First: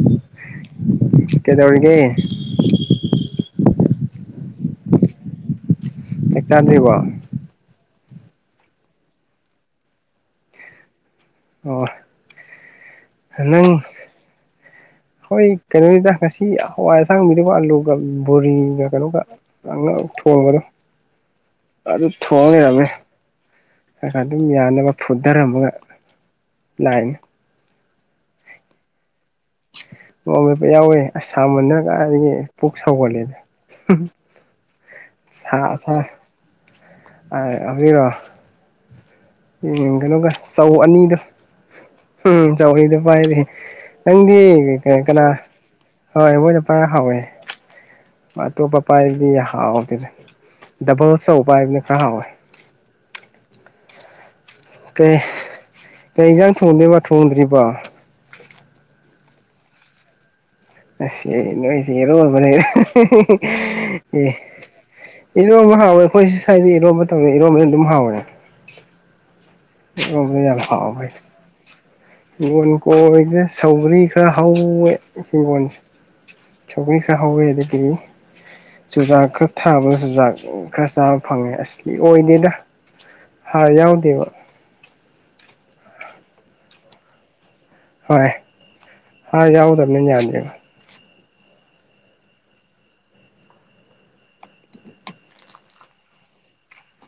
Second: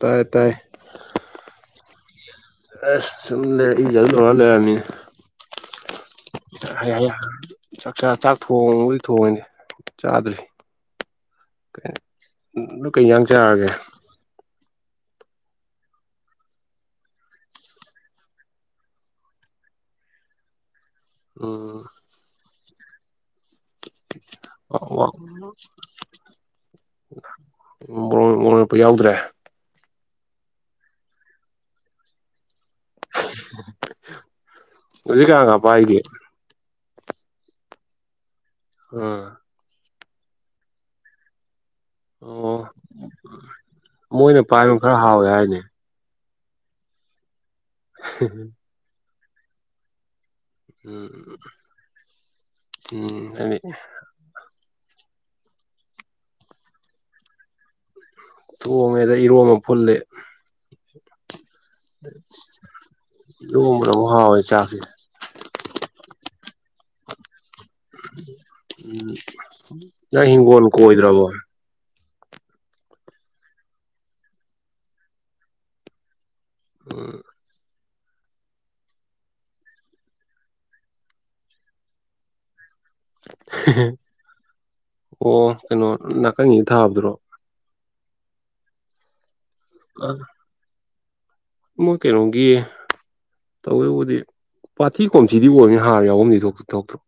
ꯇꯥꯏ ꯇꯥꯏ ꯀꯦꯗꯧꯒ ꯑꯦꯁꯨꯝꯗꯦ ꯏꯖꯠꯉꯅꯦ ꯑ ꯆꯥꯛ ꯆꯥꯗ꯭ꯔꯤꯕꯣ ꯆꯥꯛꯆꯥ ꯆꯥꯛ ꯊꯣꯡꯕꯗꯤ ꯊꯣꯡꯉꯦꯅꯦ ꯆꯥꯗ꯭ꯔꯤ ꯑꯣ ꯑꯗꯨ ꯀꯩ ꯌꯥꯡ ꯆꯥꯑꯒꯦ ꯅꯪ ꯍꯣꯏ ꯀꯩꯅꯣꯅꯤꯗ ꯉꯁꯤ ꯍꯋꯥꯏ ꯑꯁꯥꯡꯕꯤ ꯑꯥꯂꯨꯒ ꯕꯣꯔꯤꯒ ꯀꯩꯅꯣꯒ ꯊꯣꯡꯣ ꯑ ꯎꯝ ꯊꯣꯡꯉꯦꯔꯃꯦ ꯈ ꯑꯗꯨꯝ ꯌꯥꯅꯕ ꯐꯨꯊꯔꯝꯃꯒ ꯂꯥꯛꯅꯤ ꯃꯣꯔꯛꯄ ꯌꯥꯎꯗ꯭ꯔꯦ ꯅꯣꯡ ꯂꯦꯠꯄ ꯌꯥꯎꯋꯦ ꯑꯁꯥꯕꯅꯔꯒꯗꯒꯤ ꯄꯨꯛ ꯁꯧꯒꯜꯂꯦꯗ ꯍꯧꯖꯤꯛ ꯀꯥꯟꯒ ꯁꯥ ꯁꯥ ꯄꯥꯏꯒꯦ ꯑꯗꯨꯔꯣ ꯎꯝ ꯌꯦꯡꯒꯅꯨꯒ ꯆꯧ ꯑꯅꯤꯗꯣ ꯎꯝ ꯑꯣ ꯆꯧꯔꯤꯗ ꯄꯥꯏꯔꯤ ꯅꯪꯗꯤ ꯃꯣꯏꯅ ꯄꯥꯏꯕ ꯈꯔ ꯀꯅꯥ ꯍꯥꯎꯋꯦ ꯍꯥꯏꯅꯦ ꯍꯣꯏ ꯃꯣꯏꯅ ꯄꯨꯔ ꯍꯥꯎꯋꯦ ꯑꯇꯣꯞꯄ ꯄꯥꯏꯗꯤ ꯍꯥꯎꯗꯗ ꯎꯝ ꯎꯝ ꯑꯗꯨꯗꯤ ꯀꯩ ꯀꯩꯖꯥꯡ ꯊꯣꯡꯗꯦꯕ ꯊꯣꯡꯗ꯭ꯔꯤꯕ ꯊꯣꯡꯉꯦꯗ ꯏꯔꯣꯝꯃ ꯐꯨꯜꯂꯦ ꯑꯁ ꯅꯣꯏꯁꯤꯔꯣꯜꯕꯅꯦ ꯏꯔꯣꯝꯕꯅ ꯑꯃꯨꯛ ꯑꯦ ꯍꯥꯎꯋꯦ ꯆꯥꯛꯁꯦ ꯏꯔꯣꯝꯕ ꯍꯥꯎꯋꯦ ꯑꯩꯈꯣꯏꯁꯨ ꯁ꯭ꯋꯥꯏ ꯏꯔꯣꯝꯕ ꯃꯇꯝꯗ ꯏꯔꯣꯝꯕꯅ ꯑꯗꯨꯝ ꯍꯥꯎꯋꯦ ꯎꯝ ꯅ ꯏꯔꯣꯝꯕ ꯍꯤꯡꯒꯣꯜ ꯀ ꯑꯣꯏꯗ꯭ꯔꯕꯣ ꯍꯤꯡꯒꯣꯣꯟ ꯀꯣꯏꯗꯅ ꯁꯥꯎꯕ꯭ꯔꯤ ꯈꯔ ꯍꯋꯦ ꯍꯤꯡꯒꯣꯣꯟꯁꯦ ꯁꯧꯔꯤ ꯎꯝ ꯈꯔ ꯍꯧꯋꯦ ꯑꯗꯨꯗꯤ ꯆꯨꯖꯥꯛ ꯈꯔ ꯊꯥꯕꯗ ꯆꯨꯖꯥꯛ ꯈꯔ ꯆꯥꯕ ꯐꯪꯉꯦ ꯑꯁꯂꯤ ꯑꯣꯏꯗꯦꯗ ꯍ ꯌꯥꯎꯗꯕ ꯑꯣ ꯀꯩꯅꯣ ꯅꯥꯀꯟꯒꯤ ꯊꯥꯕꯗꯨ꯭ꯔꯣ ꯍꯣꯏ ꯌꯥꯎꯗꯕꯅꯤ ꯌꯥꯅꯤꯕ ꯃꯣꯏ ꯀꯩꯅꯣꯒꯤ ꯇꯧꯋꯦꯕꯨꯗꯤ ꯄꯥꯊꯤ ꯀꯣꯝꯊꯤꯗꯤ ꯑꯣꯏꯔꯅꯤ ꯍꯥꯔ ꯌꯥꯎꯐꯝꯗꯤ ꯊꯣꯛꯇ ꯊꯣꯛꯇ꯭ꯔꯣ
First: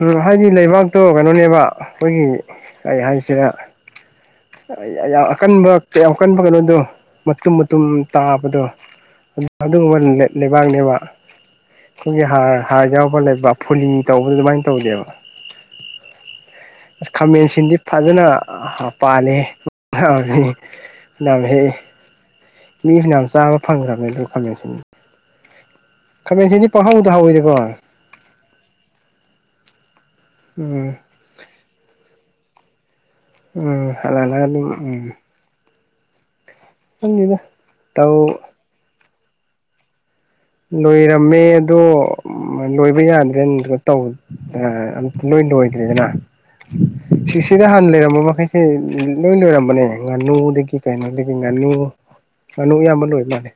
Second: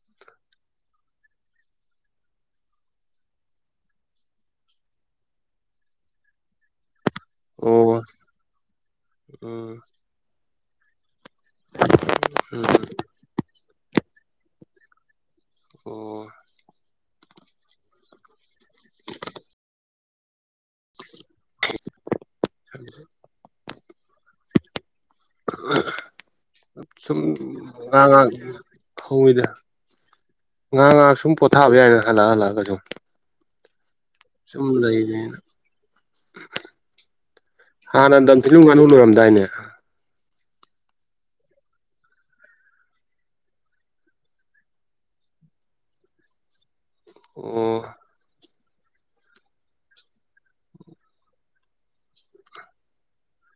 ꯎꯝ ꯍꯥꯏꯗꯤ ꯂꯩꯕꯥꯛꯇꯣ ꯀꯩꯅꯣꯅꯦꯕ ꯑꯩꯈꯣꯏꯒꯤ ꯀꯩ ꯍꯥꯏꯁꯤꯦ ꯌꯥꯝ ꯑꯀꯟꯕ ꯀ ꯌꯥꯝꯀꯟꯕ ꯀꯩꯅꯣꯗꯣ ꯃꯇꯨꯝ ꯃꯇꯨꯝ ꯑꯣ ꯇꯥꯕꯗꯣ ꯎꯝ ꯑꯗꯨꯒꯨꯝꯕ ꯂꯩꯕꯥꯛꯅꯦꯕ ꯑꯩꯈꯣꯏꯒꯤ ꯍꯥꯔ ꯎꯝ ꯍꯥꯔ ꯌꯥꯎꯕ ꯂꯩꯕ ꯐꯨꯂꯤ ꯇꯧꯕꯗ ꯑꯗꯨꯃꯥꯏꯅ ꯇꯧꯗꯦꯕ ꯑꯣ ꯑꯁ ꯈꯥꯃꯦꯟꯁꯤꯗꯤ ꯐꯖꯅ ꯄꯥꯜꯂꯤ ꯑ ꯍꯦꯛ ꯃꯤꯁꯨꯅ ꯌꯥꯝ ꯆꯥꯕ ꯐꯪꯈ꯭ꯔꯕꯅꯦ ꯑꯗꯨ ꯐꯁꯤꯅꯤ ꯑ ꯈꯥꯃꯦꯟꯁꯤꯗꯤ ꯄꯪꯍꯧꯗ ꯍꯧꯋꯔꯦꯀꯣ ꯉꯥ ꯉꯥꯏꯍꯥꯛ ꯐꯉꯤꯗ ꯎꯝ ꯉꯍꯥꯛ ꯉꯥꯏꯍꯥꯛ ꯁꯨꯝ ꯊꯥꯕ ꯌꯥꯔꯅ ꯍꯂ ꯍꯂ ꯀꯖꯣ ꯎ ꯍꯥꯛꯂꯑ ꯎꯝ ꯂꯩꯕꯅꯤꯅ ꯈꯪꯗꯦꯗ ꯍꯥꯟꯅ ꯇꯧ ꯗꯊꯤꯅꯨ ꯉꯥꯅꯨ ꯂꯣꯏꯔꯝꯗꯥꯏꯅꯦ ꯂꯣꯏꯔꯝꯃꯦ ꯑꯗꯣ ꯂꯣꯏꯕ ꯌꯥꯗ꯭ꯔꯦꯅ ꯇꯧꯕ ꯑꯝ ꯂꯣꯏ ꯂꯣꯏꯗ꯭ꯔꯦꯗꯅ ꯑꯣ ꯁꯤꯁꯤꯗ ꯍꯥꯟꯅ ꯂꯩꯔꯝꯕ ꯃꯈꯩ ꯁꯤ ꯂꯣꯏ ꯂꯣꯏꯔꯝꯕꯅꯦ ꯉꯥꯅꯨꯗꯒꯤ ꯀꯩꯅꯣꯗꯒꯤ ꯉꯥꯅꯨ ꯉꯥꯅꯨ ꯑꯌꯥꯝꯕ ꯂꯣꯏ ꯃꯥꯜꯂꯦ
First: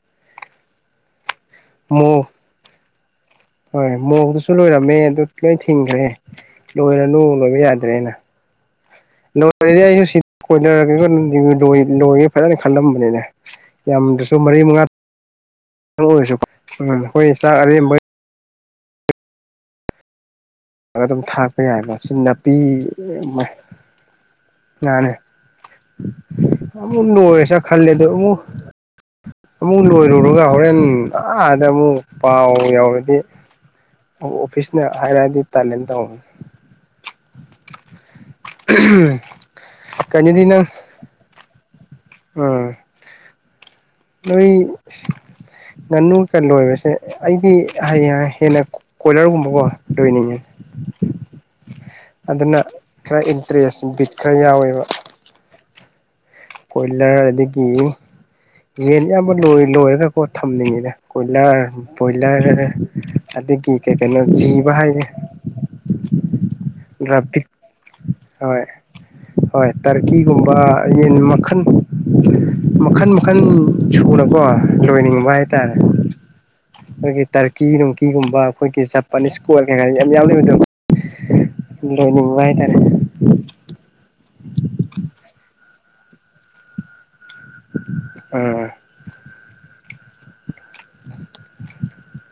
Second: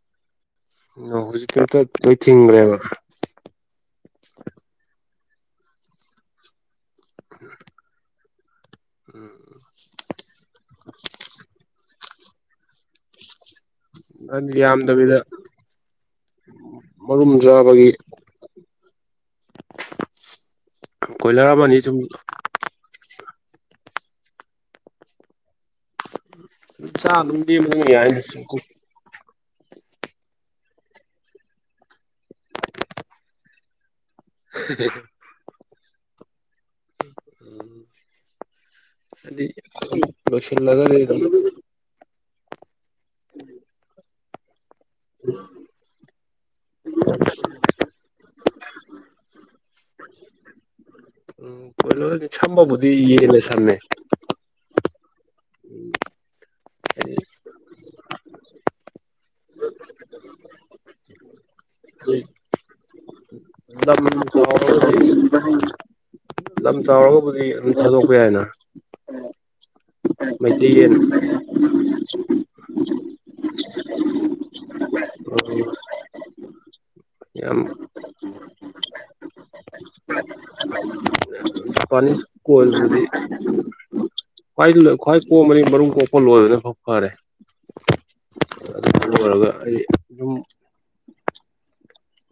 ꯑꯣ ꯍꯧꯖꯤꯛꯇꯤ ꯑꯝꯇ ꯂꯣꯏ ꯃꯣꯔꯣꯛ ꯊꯤꯡꯈ꯭ꯔꯦꯕ ꯍꯣꯏ ꯃꯣꯔꯗꯨꯁꯨ ꯂꯣꯏꯔꯝꯃꯦ ꯑꯗꯨ ꯂꯣꯏ ꯊꯤꯡꯈ꯭ꯔꯦ ꯂꯣꯏꯔꯅꯨ ꯂꯣꯏꯕ ꯌꯥꯗ꯭ꯔꯦꯅ ꯂꯣꯏꯔꯗꯤ ꯑꯩꯁꯨ ꯁꯤ ꯀꯣꯏꯅꯔ ꯂꯣꯏꯒꯦ ꯐꯖꯅ ꯈꯜꯂꯝꯕꯅꯤꯅꯦ ꯌꯥꯝꯗꯁꯨ ꯃꯔꯤ ꯃꯉꯥ ꯀꯕꯤꯗ ꯑꯣꯏꯔꯁꯨ ꯑꯩꯈꯣꯏ ꯆꯥꯛ ꯆꯥꯕꯒꯤ ꯑꯔꯦꯝꯕ ꯑꯗꯨꯝ ꯀꯣꯏꯂꯔ ꯊꯥꯛꯄ ꯑꯃꯅꯤ ꯌꯥꯏꯕ ꯁꯨꯝ ꯁꯤ ꯅꯥꯄꯤ ꯑꯃ ꯉꯥꯅꯦ ꯑꯃ ꯆꯥ ꯑꯗꯨꯝ ꯂꯁꯥ ꯂꯦꯝꯕꯗꯨꯝ ꯈꯜꯂꯦꯗ ꯌꯥꯏꯅ ꯁꯨꯝ ꯑꯃꯨꯛ ꯂꯣꯏꯔꯨꯔꯒ ꯍꯣꯔꯦꯟ ꯑꯥꯗ ꯑꯃꯨꯛ ꯄꯥꯎ ꯌꯥꯎꯔꯗꯤ ꯑꯣꯐꯤꯁꯅ ꯍꯥꯏꯔꯛꯑꯗꯤ ꯇꯥꯂꯦꯟ ꯇꯧꯅꯤ ꯎꯗꯤ ꯀꯩꯅꯣꯗꯤ ꯂꯣꯁꯤꯜ ꯅꯪ ꯂꯒ ꯂꯩ ꯎꯝ ꯎꯝ ꯅꯣꯏ ꯉꯥꯅꯨꯒ ꯂꯣꯏꯕꯁꯦ ꯑꯩꯗꯤ ꯍꯌꯦꯡ ꯍꯦꯟꯅ ꯀꯣꯏꯂꯥꯔꯒꯨꯝꯕ ꯗꯣꯣꯏꯅꯤ ꯎꯝ ꯀꯣꯏꯂꯔ ꯑꯗꯨꯅ ꯁꯝꯕꯕꯨꯗꯤ ꯈꯔ ꯌꯦꯟꯅ ꯁꯝꯃꯦ ꯏꯟꯇꯔꯦꯁ ꯕꯤꯠ ꯈꯔ ꯌꯥꯎꯋꯦꯕ ꯀꯣꯏꯂꯔ ꯍꯥꯏꯗꯤ ꯑꯗꯒꯤ ꯌꯦꯟ ꯑꯌꯥꯝꯕ ꯂꯣꯏ ꯂꯣꯏꯔꯒꯀꯣ ꯊꯝꯅꯤꯡꯉꯤꯗ ꯀꯣꯏꯂꯔ ꯄꯕꯣꯏꯂꯔ ꯑꯗꯨꯗꯒꯤ ꯀꯦ ꯂꯝ ꯀꯩꯅꯣ ꯁꯤꯖꯤꯕ ꯍꯥꯏ ꯆꯥꯎꯔꯒꯕꯨꯗꯤ ꯂꯝ ꯆꯥꯎꯔꯒꯕꯨꯗꯤ ꯑꯗꯨꯝ ꯊꯥꯗꯣꯛꯄ ꯌꯥꯏꯅ ꯍꯣꯏ ꯍꯣꯏ ꯇꯥꯔꯀꯤꯒꯨꯝꯕ ꯌꯦꯟ ꯃꯈꯜ ꯃꯈꯟ ꯃꯈꯟ ꯁꯨꯅꯀꯣ ꯂꯣꯏꯅꯤꯡꯕ ꯍꯥꯏꯇꯥꯔꯦ ꯑꯩꯈꯣꯏꯒꯤ ꯌꯥꯝ ꯇꯔꯀꯤ ꯅꯨꯡꯀꯤꯒꯨꯝꯕ ꯑꯩꯈꯣꯏꯒꯤ ꯖꯄꯅꯤꯁ ꯀꯜ ꯀꯩꯀꯥ ꯌꯥꯝ ꯌꯥꯎꯕꯗꯣ ꯄꯅꯤ ꯀꯣꯜꯗꯤ ꯈ꯭ꯋꯥꯏ ꯈ꯭ꯋꯥꯏ ꯀꯣꯛꯑ ꯃꯅꯤ ꯃꯔꯨꯝ ꯀꯣꯛꯄ ꯂꯣꯏꯔꯅꯐꯥꯎ ꯐꯔꯦ ꯑꯣ ꯑꯗꯨꯒ ꯑꯗꯨꯨꯝ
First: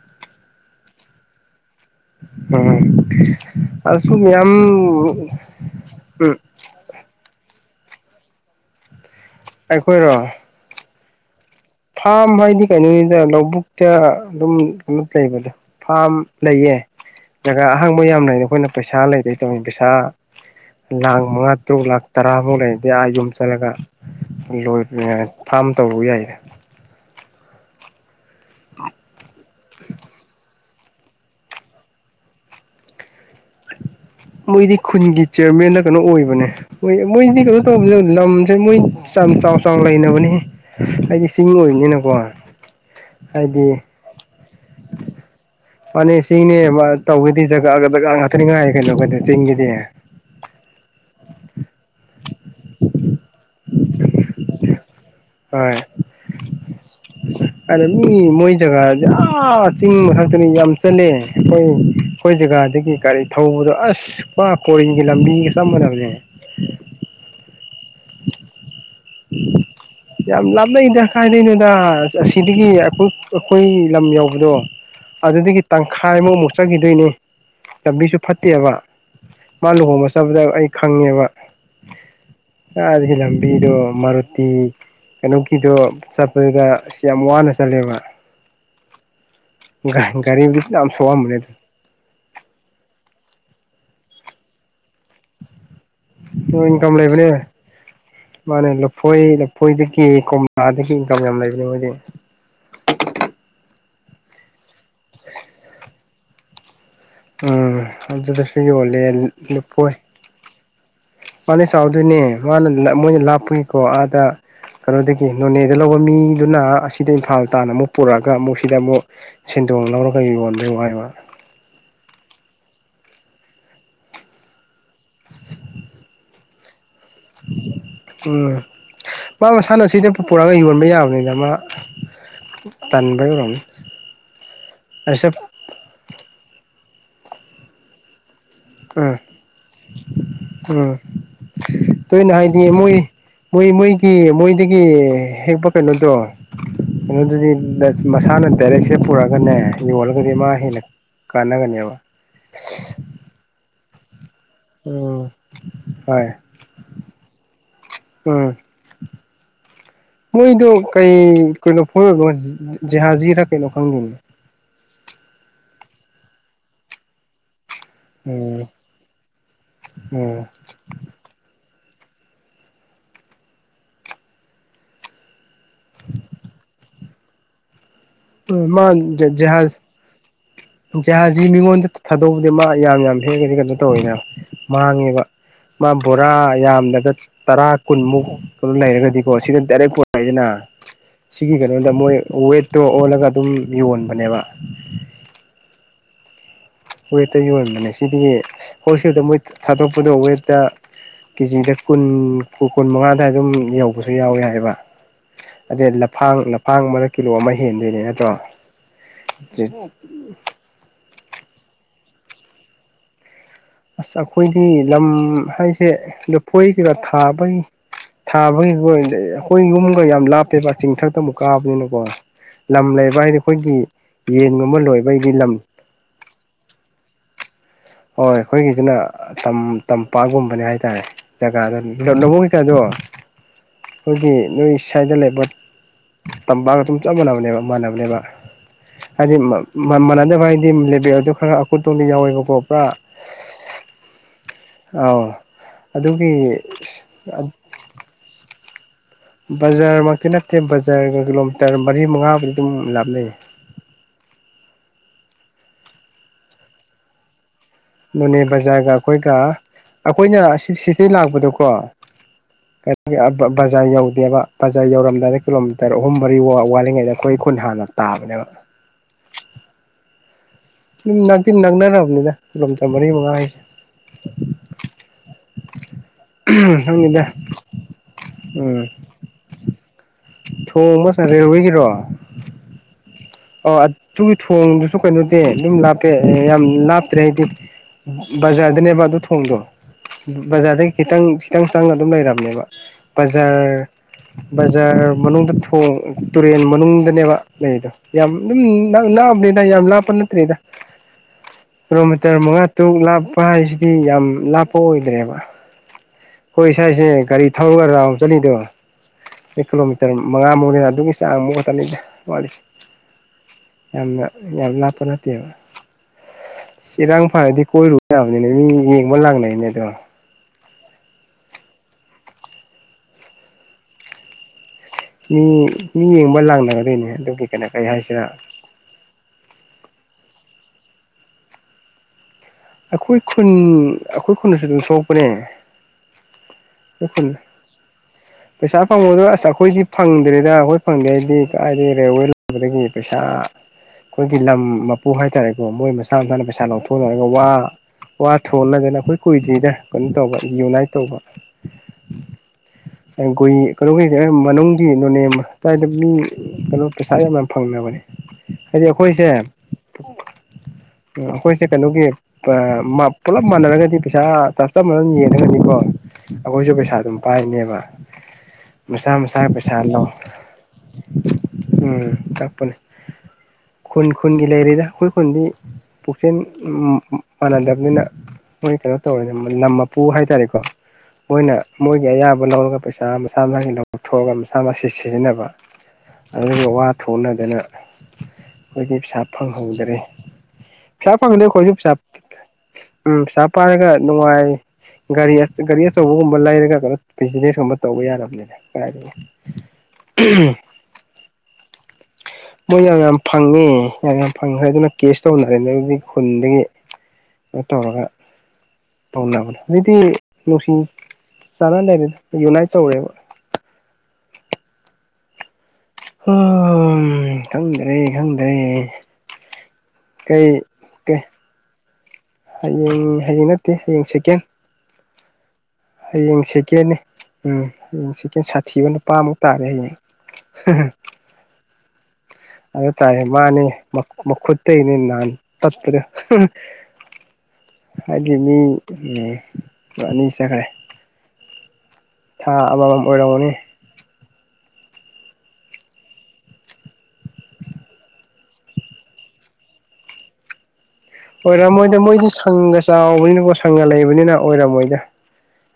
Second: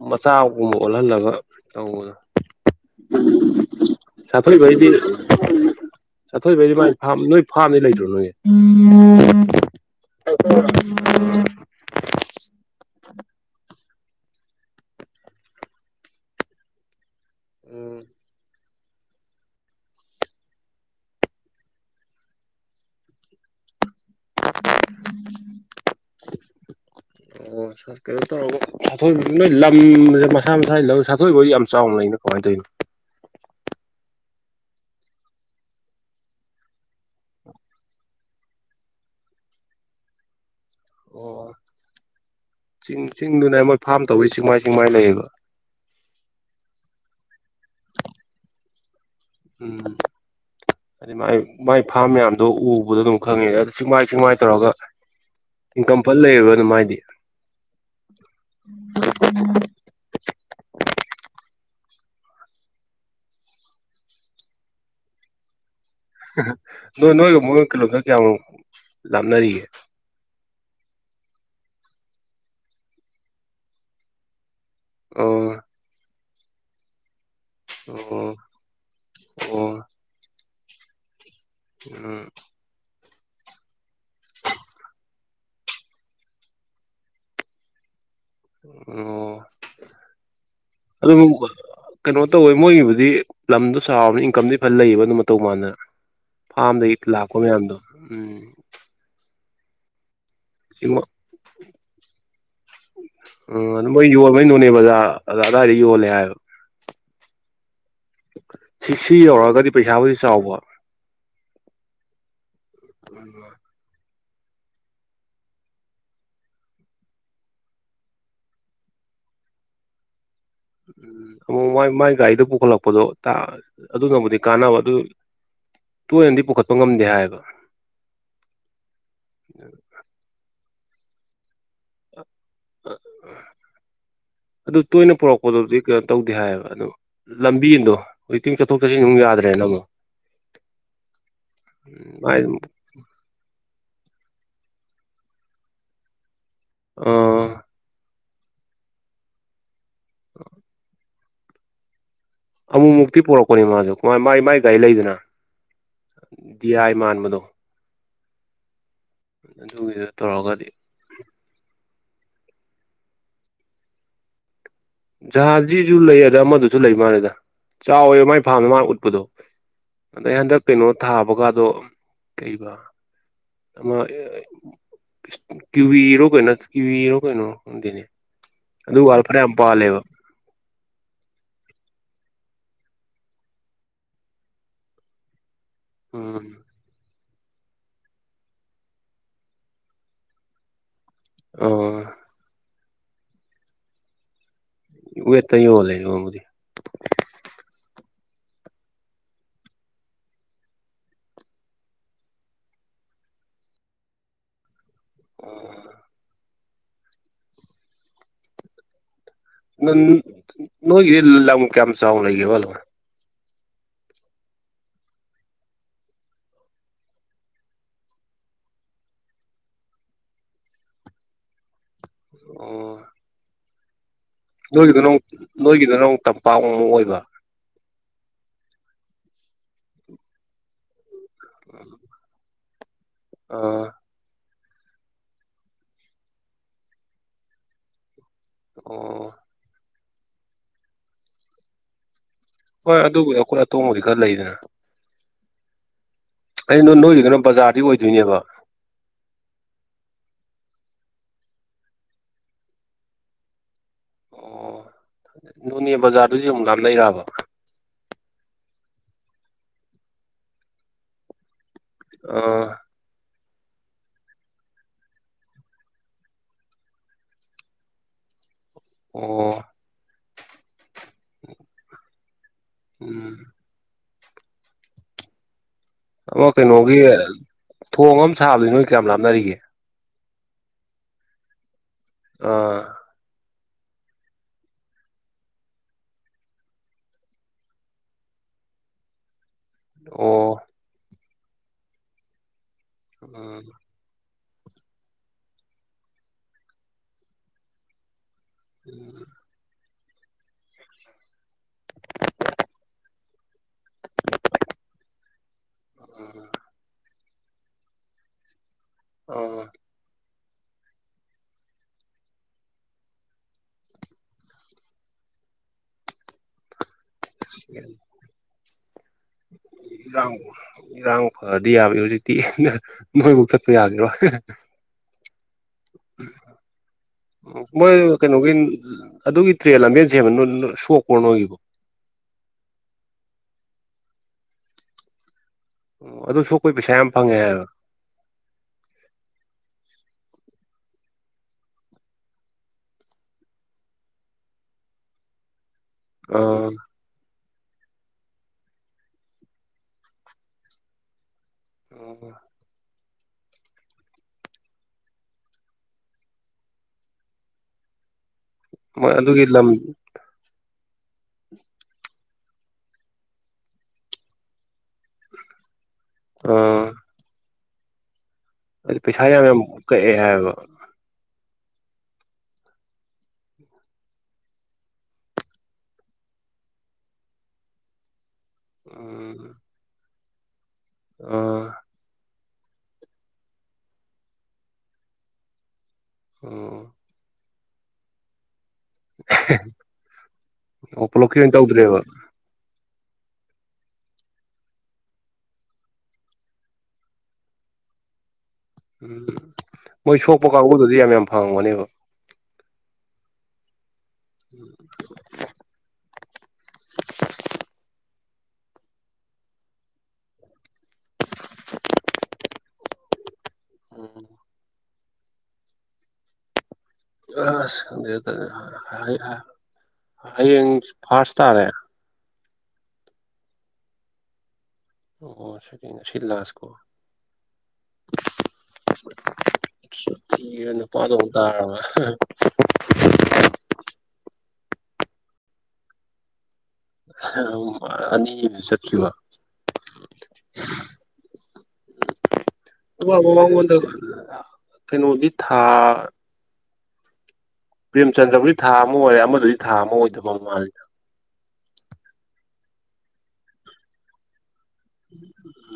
ꯃꯆꯥꯒꯨꯝꯕ ꯑꯣꯜꯍꯜꯂꯕ ꯇꯧꯕꯗꯣ ꯎꯝ ꯑꯁꯨ ꯌꯥꯝ ꯎꯝ ꯆꯠꯊꯣꯏꯕꯩꯗꯤ ꯃꯥꯏ ꯐꯥꯝ ꯅꯣꯏ ꯐꯥꯔꯝꯗꯤ ꯂꯩꯇ꯭ꯔꯣ ꯅꯣꯏꯅꯦ ꯑꯩꯈꯣꯏꯔꯣ ꯐꯥꯔꯝ ꯍꯥꯏꯗꯤ ꯀꯩꯅꯣꯅꯤꯗ ꯂꯧꯕꯨꯛꯇ ꯑꯗꯨꯝ ꯀꯩꯅꯣ ꯂꯩꯕꯗꯣ ꯐꯥꯝ ꯂꯩꯌꯦ ꯖꯒꯥ ꯑꯍꯪꯕ ꯌꯥꯝ ꯂꯩꯅ ꯑꯩꯈꯣꯏꯅ ꯄꯩꯁꯥ ꯂꯩꯇꯣꯏ ꯇꯧꯅꯤ ꯄꯩꯁꯥ ꯂꯥꯛꯈ ꯃꯉꯥ ꯇꯔꯨꯛ ꯂꯥꯛ ꯇꯔꯥꯃꯨꯛ ꯂꯩꯗꯤ ꯑꯥ ꯌꯨꯝꯁꯤꯜꯂꯒ ꯂꯣꯏ ꯐꯥꯝ ꯇꯧꯕ ꯌꯥꯏ ꯑꯣ ꯀꯩꯅꯣ ꯇꯧꯔꯒꯊ ꯅꯣꯏ ꯂꯝꯁꯦ ꯃꯊꯥ ꯃꯊꯥꯏ ꯂꯧ ꯁ ꯁꯥꯊꯣꯏꯕꯕꯨ ꯌꯥꯝ ꯆꯥꯎꯅ ꯀꯃꯥꯏꯅ ꯇꯧꯅꯣ ꯃꯣꯏꯗꯤ ꯈꯨꯟꯒꯤ ꯆꯤꯌꯔꯃꯦꯦꯟꯟꯅ ꯀꯩꯅꯣ ꯑꯣꯏꯕꯅꯦ ꯍꯣꯏ ꯃꯣꯏꯗꯤ ꯀꯩꯅꯣ ꯇꯧꯕꯅꯤꯅ ꯂꯝꯁꯦ ꯃꯣꯏ ꯌꯥꯝ ꯆꯥꯎ ꯆꯥꯎꯅ ꯂꯩꯅꯕꯅꯤ ꯑꯩꯗꯤ ꯆꯤꯡ ꯑꯣ ꯑꯣꯏꯅꯤꯅꯀꯣ ꯆꯤꯡ ꯍꯥꯏꯗꯤ ꯆꯤꯡꯗꯨꯅ ꯃꯣꯏ ꯐꯥꯝ ꯇꯧꯋꯤ ꯆꯤꯡꯃꯥꯏ ꯆꯤꯡꯃꯥꯏ ꯂꯩꯌꯦꯕ ꯃꯥꯅꯤ ꯁꯤꯅꯦ ꯇꯧꯕꯗꯤ ꯖꯒꯥꯒ ꯖ ꯉꯥꯛꯇꯅꯤꯉꯥꯏ ꯀꯩꯅꯣ ꯀꯩꯅꯣ ꯆꯤꯡꯒꯤꯗꯤ ꯎꯝ ꯍꯥꯏꯗꯤ ꯃꯥꯏ ꯃꯥꯏ ꯐꯥꯝ ꯃꯌꯥꯝꯗꯣ ꯎꯕꯗꯣ ꯑꯗꯨꯝ ꯈꯪꯉꯦ ꯑꯗꯨ ꯆꯤꯡꯃꯥꯏ ꯆꯤꯡꯃꯥꯏ ꯇꯧꯔꯒ ꯏ ꯀꯝꯄꯜꯂꯦ ꯏꯒ ꯅ ꯃꯥꯥꯏ ꯑ ꯃꯤ ꯃꯣꯏ ꯆꯒꯥ ꯌꯥ ꯆꯤꯡ ꯃ ꯈꯥꯛꯛꯇꯅꯤ ꯌꯥꯝ ꯆꯠꯂꯦ ꯑꯩꯈꯣꯏ ꯑꯩꯈꯣꯏ ꯖꯒꯥꯗꯒꯤ ꯀꯒꯥꯔꯤ ꯊꯧꯕꯗꯣ ꯑꯁ ꯀ ꯀꯣꯔꯤꯡꯒꯤ ꯂꯝꯕꯤꯒ ꯆꯝ ꯃꯅꯕꯅꯦ ꯅꯣꯏ ꯅꯣꯏꯒ ꯑꯃꯨꯛ ꯅ ꯀꯤꯂꯣꯃꯤꯇꯔ ꯀꯌꯥꯃꯨꯛ ꯂꯥꯞꯅꯔꯤꯒꯦ ꯌꯥꯝ ꯂꯥꯞꯂꯛꯗ ꯀꯥꯏꯗꯩꯅꯣꯗ ꯑꯁꯤꯗꯒꯤ ꯑꯩꯈꯣꯏ ꯂꯝ ꯌꯧꯕꯗꯣ ꯑꯣ ꯑꯗꯨꯗꯒꯤ ꯇꯪꯈꯥꯏꯃꯨꯛꯃꯨꯛ ꯆꯠꯈꯤꯗꯣꯏꯅꯦ ꯂꯝꯕꯤꯁꯨ ꯑꯣ ꯐꯠꯇꯦꯕ ꯃꯥ ꯑꯣ ꯂꯨꯍꯣꯡꯕ ꯆꯠꯕꯗ ꯑꯩ ꯈꯪꯉꯦꯕ ꯎ ꯑ ꯍ ꯂꯝꯕꯤꯤꯔꯣ ꯃꯔꯨꯇꯤ ꯀꯩꯅꯣꯒꯤꯗꯣ ꯆꯠꯄꯗꯨꯗ ꯁꯤ ꯌꯥꯝ ꯋꯥꯅ ꯆꯠꯂꯦꯕ ꯑꯣ ꯔꯤ ꯁꯋꯥ ꯑꯗꯨꯝ ꯑꯃ ꯃꯅꯗ ꯀꯩꯅꯣ ꯇꯧꯋꯦ ꯃꯣꯏꯒꯤꯕꯨꯗꯤ ꯂꯝꯗꯣ ꯁꯥꯕꯅꯤ ꯏꯟꯀꯝꯗꯤ ꯐꯅ ꯂꯩꯕ ꯑꯗꯨꯝ ꯃꯇꯧ ꯃꯥꯟꯅ ꯑꯗꯨ ꯏꯟꯀꯝ ꯐꯥꯔꯝꯗꯒꯤ ꯂꯥꯛꯄ ꯃꯌꯥꯝꯗꯣ ꯎꯝ ꯂꯣꯏ ꯂꯐꯣꯏꯗꯒꯤ ꯀꯣꯝꯗꯒꯤ ꯆꯤꯡꯃ ꯏꯟꯀꯝ ꯌꯥꯝ ꯂꯩꯕꯅꯦ ꯃꯣꯏꯗꯤ ꯎꯝ ꯑꯗꯨ ꯃꯣꯏ ꯌꯣꯟꯕꯩ ꯅꯣꯅꯦ ꯕꯖꯥ ꯑ ꯑꯗꯥꯋꯥꯏꯗ ꯌꯣꯜꯂꯦ ꯍꯥꯏꯕ ꯎꯝ ꯑꯗꯨꯗꯁꯨ ꯁꯤ ꯌꯣꯜꯂꯦ ꯁꯤ ꯌꯧꯔꯛꯑꯒꯗꯤ ꯂꯨꯄꯣꯏ ꯄꯩꯁꯥꯕꯨꯗꯤ ꯆꯥꯎꯕ ꯃꯥꯅꯦ ꯆꯥꯎꯥꯎꯗꯨꯣꯏꯅꯦ ꯃꯥꯅ ꯃꯣꯏ ꯂꯞꯅꯤꯀꯣ ꯑꯗ ꯀꯩꯅꯣꯗꯒꯤ ꯅꯣꯅꯦꯗ ꯂꯧꯕ ꯃꯤꯗꯨꯅ ꯑꯁꯤꯗ ꯏꯝꯐꯥꯜ ꯇꯥꯟꯅ ꯑꯃꯨꯛ ꯄꯨꯔꯛꯑꯒ ꯑꯃꯨꯛ ꯁꯤꯗ ꯑꯃꯨꯛ ꯁꯦꯟꯗꯣꯛ ꯑꯣꯟꯂꯥꯎꯔꯒꯩ ꯑꯣꯟꯗ ꯋꯥ ꯍꯥꯏꯕ ꯑꯃꯨꯛ ꯃ ꯃꯥꯏ ꯒꯥꯔꯤꯗ ꯄꯨꯈꯠꯂꯛꯄꯗꯣ ꯑꯗꯨꯅꯕꯨꯗꯤ ꯀꯥꯟꯅꯕ ꯑꯗꯨ ꯇꯣꯏꯅꯗꯤ ꯄꯨꯈꯠꯄ ꯉꯝꯗꯦ ꯍꯥꯏꯌꯦꯕ ꯎꯝ ꯃꯥ ꯃꯁꯥꯟꯅꯁꯤꯅ ꯄꯨ ꯄꯨꯣꯔꯛꯑꯒ ꯌꯣꯟꯕ ꯌꯥꯕꯅꯤꯗ ꯃꯥ ꯇꯥꯟꯕ ꯑꯣꯏꯔꯣꯅꯤ ꯑꯗꯨ ꯇꯣꯏꯅ ꯑꯁ ꯄꯨꯔꯛꯄꯗꯨꯗꯤ ꯀꯩꯅꯣ ꯇꯧꯗꯦ ꯍꯥꯏꯌꯦꯕ ꯑꯗꯣ ꯂꯝꯕꯤꯗꯣ ꯍꯧꯖꯤꯛꯇꯤꯡ ꯆꯠꯊꯣꯛ ꯆꯠꯁꯤꯟ ꯑꯃꯨꯛ ꯌꯥꯗ꯭ꯔꯦꯅ ꯑꯃꯨꯛ ꯎ ꯃꯥꯏ ꯇꯣꯏꯅꯍꯥꯏꯗꯤ ꯃꯣꯏ ꯃꯣꯏ ꯃꯣꯏꯒꯤ ꯃꯣꯏꯗꯒꯤ ꯍꯦꯛꯄ ꯀꯩꯅꯣꯗꯣ ꯑ ꯑꯗꯨꯗꯤ ꯃꯁꯥꯅ ꯗꯥꯏꯔꯦꯛꯁꯦ ꯄꯨꯔꯛꯒꯅꯦ ꯌꯣꯜꯂꯒꯗꯤ ꯃꯥ ꯍꯦꯜꯂꯛ ꯀꯅꯥꯒꯅꯤ ꯑꯕ ꯑꯃꯨꯛꯃꯨꯛꯇꯤ ꯄꯣꯔꯛꯄꯅꯤ ꯃꯥꯁꯨ ꯃꯥꯏ ꯃꯥꯏ ꯒꯥꯔꯤ ꯂꯩꯗꯅ ꯎꯝ ꯍꯣꯏ ꯇꯤꯌꯥꯥꯏ ꯃꯥꯟꯕꯗꯣ ꯎꯝ ꯑꯗꯨꯒꯤꯗ ꯃꯣꯏꯗꯣ ꯀꯩ ꯀꯩꯅꯣ ꯐꯣꯏꯅꯣ ꯖꯦꯍꯥꯖꯤꯔ ꯀꯩꯅꯣ ꯈꯪꯗꯣꯏꯅꯦ ꯖꯍꯥꯖꯤꯁꯨ ꯂꯩ ꯑꯗ ꯑꯃꯗꯨꯁꯨ ꯂꯩ ꯃꯥꯜꯂꯦꯗ ꯆꯥꯎꯋꯦꯕ ꯃꯥꯏ ꯎꯝ ꯐꯥꯔꯝꯗ ꯃꯥꯅ ꯎꯠꯄꯗꯣ ꯑꯗꯩ ꯎꯝ ꯍꯟꯗꯛ ꯀꯩꯅꯣ ꯊꯥꯕꯒꯗꯣ ꯀꯩꯕ ꯀ꯭ꯨꯕꯕꯤ ꯔꯣꯀꯣꯏꯅ ꯀ꯭ꯌꯕꯤ ꯔꯣꯀꯣꯏꯅꯣꯗꯤꯦꯅꯦ ꯃꯥ ꯖꯍꯥꯖ ꯖꯍꯥꯖꯤ ꯃꯤꯉꯣꯟꯗ ꯊꯥꯗꯧꯕꯗꯤ ꯃꯥ ꯌꯥꯝ ꯌꯥꯝ ꯍꯦꯛꯒꯗꯤ ꯀꯩꯅꯣ ꯇꯧꯋꯦꯅꯦ ꯃꯥꯡꯉꯦꯕ ꯃꯥ ꯕꯣꯔꯥ ꯎꯝ ꯌꯥꯝꯂꯒ ꯇꯔꯥ ꯀꯨꯟꯃꯨꯛ ꯂꯩꯔꯒꯗꯤꯀꯣ ꯁꯤꯅ ꯗꯥꯏꯔꯦꯛ ꯀ ꯍꯥꯏꯗꯅ ꯁꯤꯒꯤ ꯑ ꯀꯩꯅꯣꯗ ꯃꯣꯏ ꯋꯦꯠꯇꯣ ꯑꯣꯜꯂꯒ ꯑꯗꯨꯝ ꯌꯣꯟꯕꯅꯦꯕ ꯋꯦꯠꯇ ꯌꯣꯜꯂꯦ ꯌꯣꯡꯕꯨꯗꯤ ꯋꯦꯠꯇ ꯌꯣꯟꯕꯅꯦ ꯁꯤꯗꯤ ꯍꯣꯜꯁꯦꯜꯗ ꯃꯣꯏ ꯊꯥꯗꯣꯛꯄꯗꯣ ꯋꯦꯠꯇ ꯀꯦꯖꯤꯗ ꯀꯨꯟ ꯀꯨꯟ ꯃꯉꯥ ꯑꯗꯨꯋꯥꯏ ꯑꯗꯨꯝ ꯌꯧꯕꯁꯨ ꯌꯥꯎꯋꯦ ꯍꯥꯏꯕ ꯑꯗꯩ ꯂꯐꯥꯡ ꯂꯐꯥꯡ ꯑꯃꯗꯛ ꯀꯤꯂꯣ ꯑꯃ ꯍꯦꯟꯗꯣꯏꯅꯦ ꯅꯠꯇ꯭ꯔꯣ ꯅ ꯅꯣꯏꯒꯤꯗꯤ ꯂꯝ ꯀꯌꯥꯝ ꯆꯥꯎꯅ ꯂꯩꯒꯦꯕꯂꯣ ꯑꯁ ꯑꯩꯈꯣꯏꯗꯤ ꯂꯝ ꯍꯥꯏꯁꯦ ꯂꯨꯐꯣꯏ ꯀꯀ ꯊꯥꯕꯒꯤ ꯊꯥꯕꯒꯤ ꯑꯣꯏꯅ ꯍꯣꯏꯒꯨꯝꯒ ꯌꯥꯝ ꯂꯥꯞꯇꯦꯕ ꯆꯤꯡꯊꯛꯇ ꯑꯃꯨꯛ ꯀꯥꯕꯅꯤꯅꯀꯣ ꯂꯝ ꯑꯣ ꯂꯩꯕ ꯍꯥꯏꯗꯤ ꯑꯩꯈꯣꯏꯒꯤ ꯌꯦꯟꯒꯨꯝꯕ ꯂꯣꯏꯕ ꯍꯥꯏꯗꯤ ꯂꯝ ꯇꯤꯅꯣꯡ ꯇꯝꯄꯥꯛ ꯑꯃ ꯑꯣꯏꯕ ꯍꯣꯏ ꯑꯩꯈꯣꯏꯒꯤꯁꯤꯅ ꯇꯝꯄꯥꯛꯒꯨꯝꯕꯅꯦ ꯍꯥꯏꯇꯥꯔꯦ ꯆꯥꯗꯃꯉ ꯀꯗꯣ ꯑ ꯑꯩꯈꯣꯏꯒꯤ ꯅꯣꯏ ꯁ꯭ꯋꯥꯏꯗ ꯂꯩꯕ ꯇꯝꯄꯥꯛꯒ ꯑꯗꯨꯝ ꯆꯞ ꯃꯥꯟꯅꯕꯅꯦꯕ ꯃꯥꯟꯅꯕꯅꯦꯕ ꯑꯣ ꯍꯥꯏꯗꯤ ꯃꯥꯟꯅꯗꯕ ꯍꯥꯏꯗꯤ ꯂꯦꯕꯦꯛ ꯑꯗꯨ ꯈꯔ ꯑꯀꯨꯠꯇꯣꯡꯗ ꯌꯥꯎꯋꯦꯕꯀꯣ ꯄꯨꯔꯥ ꯍꯣꯏ ꯑꯗꯨꯕꯨꯗꯤ ꯑꯩꯈꯣꯏ ꯑꯇꯣꯡꯕꯗꯤ ꯈꯔ ꯂꯩꯗꯅ ꯑꯥꯎ ꯑꯗꯨꯒꯤ ꯑꯩꯩꯅꯣ ꯅꯣꯏꯒꯤꯗꯨꯅ ꯕꯖꯥꯔꯗꯤ ꯑꯣꯏꯗꯣꯏꯅꯦꯕ ꯕꯖꯥꯔꯃꯛꯇꯤ ꯅꯠꯇꯦ ꯕꯖꯔꯒ ꯀꯤꯂꯣꯃꯤꯇꯔ ꯃꯔꯤ ꯃꯉꯥꯕꯨꯗꯤ ꯑꯗꯨꯝ ꯂꯥꯞꯅꯩꯌꯦ ꯑꯣ ꯅꯣꯅꯦ ꯕꯖꯥꯔꯗꯨꯗꯤ ꯑꯃꯨꯛ ꯂ ꯂꯩꯔꯑꯕ ꯅꯣꯅꯦ ꯕꯖꯥꯔꯒ ꯑꯩꯈꯣꯏꯒ ꯑꯩꯈꯣꯏꯅ ꯁꯤꯇꯩ ꯂꯥꯛꯄꯗꯣꯀꯣ ꯑ ꯀ ꯕꯖꯥꯔ ꯌꯧꯗꯦꯕ ꯕꯖꯥꯔ ꯌꯧꯔꯝꯗꯥꯏꯗ ꯀꯤꯂꯣꯃꯤꯇꯔ ꯑꯍꯨꯝ ꯃꯔꯤ ꯋꯥꯠꯂꯤꯉꯩꯗ ꯑꯩꯈꯣꯏ ꯈꯨꯟ ꯍꯥꯟꯅ ꯇꯥꯕꯅꯦꯕ ꯑꯣ ꯝ ꯄꯤ ꯅꯛꯅꯔꯕꯅꯤꯗ ꯂꯂꯣ ꯆꯝꯃꯔꯤ ꯃꯉꯥ ꯎꯝ ꯍꯥꯏꯁꯦ ꯑꯃ ꯀꯩꯅꯣꯒꯤ ꯈꯪꯗꯦꯗ ꯊꯣꯡ ꯑꯃ ꯁꯥꯕꯅꯤ ꯎꯝ ꯅꯣꯏ ꯀꯌꯥꯝ ꯂꯥꯞꯅꯔꯤꯒꯦ ꯊꯣꯡꯕ ꯔꯦꯜꯋꯦꯒꯤꯔꯣ ꯑ ꯑꯣ ꯑꯗꯨꯒꯤ ꯊꯣꯡꯗꯨꯁꯨ ꯀꯩꯅꯣꯗꯤ ꯑꯗꯨꯝ ꯂꯥꯞꯄꯦ ꯌꯥꯝ ꯂꯥꯞꯇ꯭ꯔꯦ ꯍꯥꯏꯗꯤ ꯕꯖꯥꯔꯗꯅꯦꯕ ꯑꯗꯨꯣ ꯊꯣꯡꯗꯣ ꯑꯣ ꯕꯖꯥꯔꯗꯒꯤ ꯈꯤꯇꯪ ꯈꯤꯇꯪ ꯆꯪꯉ ꯑꯗꯨꯝ ꯂꯩꯔꯝꯅꯦꯕ ꯎꯝ ꯕꯖꯥꯔ ꯕꯖꯥꯔ ꯃꯅꯨꯡꯗ ꯊꯣꯡ ꯇꯨꯔꯦꯟ ꯃꯅꯨꯡꯗꯅꯦꯕ ꯂꯩꯗꯣ ꯌꯥꯝ ꯂꯗ ꯌꯥꯝ ꯂꯥ ꯄꯅꯇꯗ ꯀꯤꯂꯣꯃꯤꯇꯔ ꯃꯉꯥ ꯇꯔꯨꯛ ꯂꯥꯞꯄ ꯍꯥꯏꯁꯤꯗꯤ ꯌꯥꯝ ꯂꯥꯞꯄ ꯑꯣꯏꯗ꯭ꯔꯦꯕ ꯎꯝ ꯍꯣꯏ ꯏꯁꯥ ꯏꯁꯦ ꯒꯥꯔꯤ ꯊꯧꯒꯔꯥꯎꯨ ꯆꯠꯂꯤꯗꯣ ꯅ ꯑꯥ ꯀꯤꯂꯣꯃꯤꯇꯔ ꯃꯉꯥꯃꯨꯛ ꯂꯩꯅ ꯑꯗꯨꯒꯤ ꯆꯥꯡ ꯑꯃꯨꯛ ꯋꯥꯛꯇꯅꯤꯗ ꯋꯥꯔꯤꯂꯤꯁꯦ ꯌꯥꯝꯅ ꯌꯥꯝ ꯅꯥꯄ ꯅꯄꯤ ꯆꯔ ꯐꯔꯦꯗꯤ ꯀꯣꯏꯔꯣꯏꯏ ꯍꯥꯏꯕꯅꯤꯅꯦ ꯃꯤ ꯌꯦꯡꯕ ꯂꯥꯛꯅꯅꯦꯗꯣ ꯌꯥꯥꯎ ꯏꯔꯥꯡ ꯐꯗꯤ ꯌꯥꯕꯅꯤ ꯍꯧꯖꯤꯛꯇꯤ ꯅꯣꯏꯐꯧ ꯆꯠꯄ ꯌꯥꯈꯤꯔꯣ ꯃꯤ ꯃꯤ ꯌꯦꯡꯕ ꯂꯥꯡꯅꯒꯗꯣꯏꯅꯦ ꯑꯗꯨꯒꯤ ꯎ ꯀꯩꯅꯣ ꯀꯩ ꯃꯣꯏ ꯍꯥꯏꯁꯤꯔꯥ ꯀꯩꯅꯣꯒꯤ ꯑꯗꯨꯒꯤ ꯇ꯭ꯔꯔꯤꯂ ꯃꯦꯟꯁꯦꯕꯅ ꯁꯣ ꯀꯣꯔꯅꯣꯒꯤꯕꯣ ꯑꯩꯈꯣꯏ ꯈꯨꯟ ꯑꯩꯈꯣꯏ ꯈꯨꯟꯗꯁꯨ ꯑꯗꯨꯝ ꯁꯣꯛꯄꯅꯦ ꯎ ꯑꯗꯨꯁꯨ ꯑꯩꯈꯣꯏ ꯄꯩꯁꯥ ꯌꯥꯝ ꯐꯪꯉꯦ ꯍꯥꯏ ꯄꯩꯁꯥ ꯐꯪꯕꯗꯣ ꯑꯁ ꯑꯩꯈꯣꯏꯁꯤ ꯐꯪꯗ꯭ꯔꯦꯗ ꯑꯩꯈꯣꯏ ꯐꯪꯗꯦ ꯍꯥꯏꯗꯤ ꯀ ꯍꯥꯏꯗꯤ ꯔꯦꯜꯋꯦ ꯂꯕꯗꯒꯤ ꯄꯩꯁꯥ ꯑꯩꯈꯣꯏꯒꯤ ꯂꯝ ꯃꯄꯨ ꯍꯥꯏꯇꯥꯔꯦꯀꯣ ꯃꯣꯏ ꯃꯁꯥ ꯃꯊꯥꯅ ꯑꯥ ꯄꯩꯁꯥ ꯂꯧꯊꯣꯛꯅꯔꯒ ꯋꯥ ꯋꯥ ꯊꯣꯜꯂꯒꯅ ꯑꯩꯈꯣꯏ ꯀꯨꯏꯗ꯭ꯔꯤꯗ ꯀꯩꯅꯣ ꯇꯧꯕ ꯌꯨꯅꯥꯏꯠ ꯇꯧꯕ ꯑꯣꯕ ꯒꯣꯏ ꯀꯩꯅꯣꯒꯤ ꯃꯅꯨꯡꯒꯤ ꯅꯣꯅꯦ ꯑꯗꯨꯋꯥꯏꯗ ꯃꯤ ꯀꯩꯅꯣ ꯄꯩꯁꯥ ꯌꯥꯝ ꯌꯥꯝ ꯐꯪꯅꯕꯅꯦ ꯍꯥꯏꯗꯤ ꯃꯣꯏ ꯑꯩꯈꯣꯏꯁꯦ ꯑꯗꯨꯒꯤ ꯂꯝ ꯑꯩꯈꯣꯏꯁꯦ ꯀꯩꯅꯣꯒꯤ ꯄꯨꯂꯞ ꯃꯥꯟꯅꯔꯒꯅꯤ ꯄꯩꯁꯥ ꯆꯞ ꯆꯞ ꯃꯥꯟꯅꯅ ꯌꯦꯡꯉꯒꯅꯤꯀꯣ ꯑꯩꯈꯣꯏꯁꯨ ꯑꯥ ꯄꯩꯁꯥ ꯑꯗꯨꯝ ꯄꯥꯏꯅꯦꯕ ꯍꯥꯏꯗꯤ ꯃꯁꯥ ꯌꯥꯝ ꯃꯁꯥ ꯌꯥꯝ ꯄꯩꯁꯥ ꯂꯧ ꯀꯛꯑꯦ ꯍꯥꯏꯕ ꯎꯝ ꯇꯥꯛꯄꯅꯦ ꯈꯨꯟ ꯈꯨꯟꯒꯤ ꯂꯩꯔꯤꯗ ꯈꯨꯣꯏ ꯈꯨꯟꯗꯤ ꯄꯨꯛꯆꯦꯜ ꯃꯥꯟꯅꯗꯕꯅꯤꯅ ꯃꯣꯏ ꯀꯩꯅꯣ ꯇꯧꯔꯅꯦ ꯎꯝ ꯂꯝ ꯃꯄꯨ ꯍꯥꯏꯇꯥꯔꯦꯀꯣ ꯃꯣꯏꯅ ꯑꯥ ꯃꯣꯏ ꯒꯤ ꯑꯌꯥꯕ ꯂꯧꯔꯒ ꯄꯩꯁꯥ ꯃꯁꯥ ꯃꯁꯥꯒꯤ ꯂꯧꯊꯣꯛꯑꯒ ꯃꯁꯥ ꯃꯁꯤ ꯁꯤꯖꯤꯟꯅꯕ ꯑꯗꯨꯒ ꯎꯝ ꯋꯥ ꯊꯣꯛꯅꯗꯅ ꯑꯩꯈꯣꯏꯒꯤ ꯄꯤꯥ ꯐꯪꯍꯧꯗ꯭ꯔꯦ ꯑꯣ ꯄꯤꯤꯁꯥ ꯄꯨꯂꯞꯀꯤ ꯐꯪꯍꯪꯗꯦ ꯑꯣꯏꯅ ꯑꯩꯈꯣꯏꯁꯨ ꯄ ꯇꯧꯗ꯭ꯔꯦꯕ ꯎꯝ ꯁꯥꯞꯄꯔꯒ ꯅꯨꯡꯉꯥꯏ ꯒꯥꯔꯤ ꯒꯥꯔꯤ ꯑꯆꯧꯕꯒꯨꯝꯕ ꯂꯩꯔꯒ ꯀꯩꯅꯣ ꯕꯤꯖꯤꯅꯦꯁ ꯀꯨꯝꯕ ꯇꯧꯕ ꯌꯥꯔꯕꯅꯤꯅ ꯎꯝ ꯀꯥꯏꯗꯒꯤ ꯃꯣꯏ ꯁꯣꯛꯄ ꯀꯥꯡꯕꯨꯗꯨꯗꯤ ꯌꯥꯝ ꯌꯥꯝ ꯐꯪꯒꯅꯦꯕ ꯃꯣꯏ ꯌꯥꯝ ꯌꯥꯝ ꯐꯪꯉꯦ ꯌꯥꯝ ꯌꯥꯝ ꯐꯪꯉꯦ ꯍꯥꯏ ꯑꯗꯨꯅ ꯀꯦꯁ ꯇꯧꯅꯔꯦꯅꯦ ꯑꯗꯨꯗꯤ ꯈꯨꯟꯗꯒꯤ ꯩꯅ ꯇꯧꯔꯒ ꯇꯧꯅꯕꯅꯦ ꯑꯗꯨꯗꯤ ꯅꯨꯡꯁꯤꯡ ꯆꯅꯥ ꯂꯩ ꯌꯅꯥꯏ ꯆꯧꯦ ꯑꯣ ꯑꯁ ꯀꯩ ꯍꯌꯦꯡ ꯀꯩ ꯐꯥꯔꯁ ꯇꯥꯔꯦ ꯍꯌꯦꯡ ꯍꯌꯦꯡ ꯅꯠꯇꯦ ꯍꯌꯦꯡ ꯁꯦꯀꯦꯟ ꯑꯣ ꯁꯒꯤꯅ ꯍꯌꯦꯡ ꯆꯦꯀꯦꯅꯤ ꯎꯝ ꯍꯌꯦꯡ ꯆꯦꯀꯦꯟ ꯁꯥꯊꯤꯕ ꯅꯨꯄꯥꯃꯨꯛ ꯇꯥꯔꯦ ꯍꯌꯦꯡ ꯇ ꯑꯗꯨ ꯇꯥꯏꯦ ꯃꯥꯅꯦ ꯃꯈꯨꯠꯇꯩꯅꯦ ꯅꯍꯥꯟ ꯇꯠꯇ꯭ꯔꯦ ꯍꯥꯏꯗꯤ ꯑꯅꯤ ꯃꯤ ꯑꯃꯗꯤ ꯎꯝ ꯆꯠꯈꯤꯕ ꯄꯨꯔ ꯑꯅꯤ ꯆꯠꯈ꯭ꯔꯦ ꯊꯥ ꯑꯃꯃꯝ ꯑ ꯑꯣꯏꯔꯝꯒꯅꯤ ꯃꯉꯣꯟꯗ ꯀꯩꯅꯣꯗꯤ ꯊꯥ ꯄ꯭ꯔꯦꯝꯆꯟꯗ꯭ꯔꯕꯨꯗꯤ ꯊꯥ ꯑꯃ ꯑꯣꯏꯔꯦ ꯑꯃꯗꯗꯤ ꯊꯥ ꯑꯃ ꯑꯣꯏꯗꯕ ꯃꯥꯜꯜꯂꯤꯦ ꯑꯣꯏꯔꯥ ꯃꯣꯏꯗ ꯃꯣꯏꯗꯤ ꯁꯪꯒ ꯆꯥꯎꯕꯅꯤꯅꯀꯣ ꯁꯪꯒ ꯂꯩꯕꯅꯤꯅ ꯑꯣꯏꯔꯝꯃꯣꯏꯗ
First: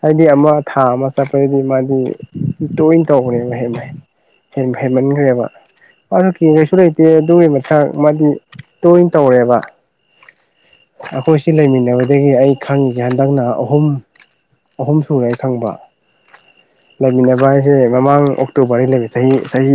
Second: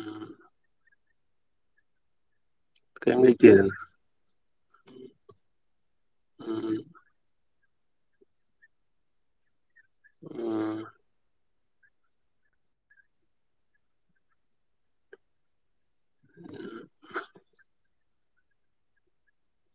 ꯍꯥꯏꯗꯤ ꯑꯃ ꯊꯥ ꯑꯃ ꯆꯠꯄꯗꯗꯤ ꯃꯥꯗꯤ ꯇꯣꯏꯅ ꯀꯔꯤꯝ ꯇꯧꯕꯅꯦꯕ ꯂꯩꯇꯦꯗꯅ ꯍꯦ ꯍꯦꯃꯟꯈ꯭ꯔꯦꯕ ꯑꯗꯨ ꯀ ꯀꯩꯁꯨ ꯎꯝ ꯂꯩꯇꯦ ꯑꯗꯨꯒꯤ ꯃꯊꯛ ꯃꯥꯗꯤ ꯇꯣꯏꯅ ꯇꯧꯔꯦꯕ ꯑꯣ ꯑꯩꯈꯣꯏꯁꯤ ꯂꯩꯃꯤꯟꯅꯕꯗꯒꯤ ꯑꯩ ꯈꯪꯉꯁꯤꯦ ꯍꯟꯗꯛꯅ ꯑꯍꯨꯝ ꯑꯍꯨꯝ ꯁꯨꯔꯦ ꯑꯩ ꯈꯪꯕ ꯎꯝ ꯂꯩꯃꯤꯟꯅꯕ ꯍꯥꯏꯁꯦ ꯃꯃꯥꯡ ꯑꯣꯛꯇꯣꯕꯔꯗ ꯆꯍꯤ ꯆꯍꯤ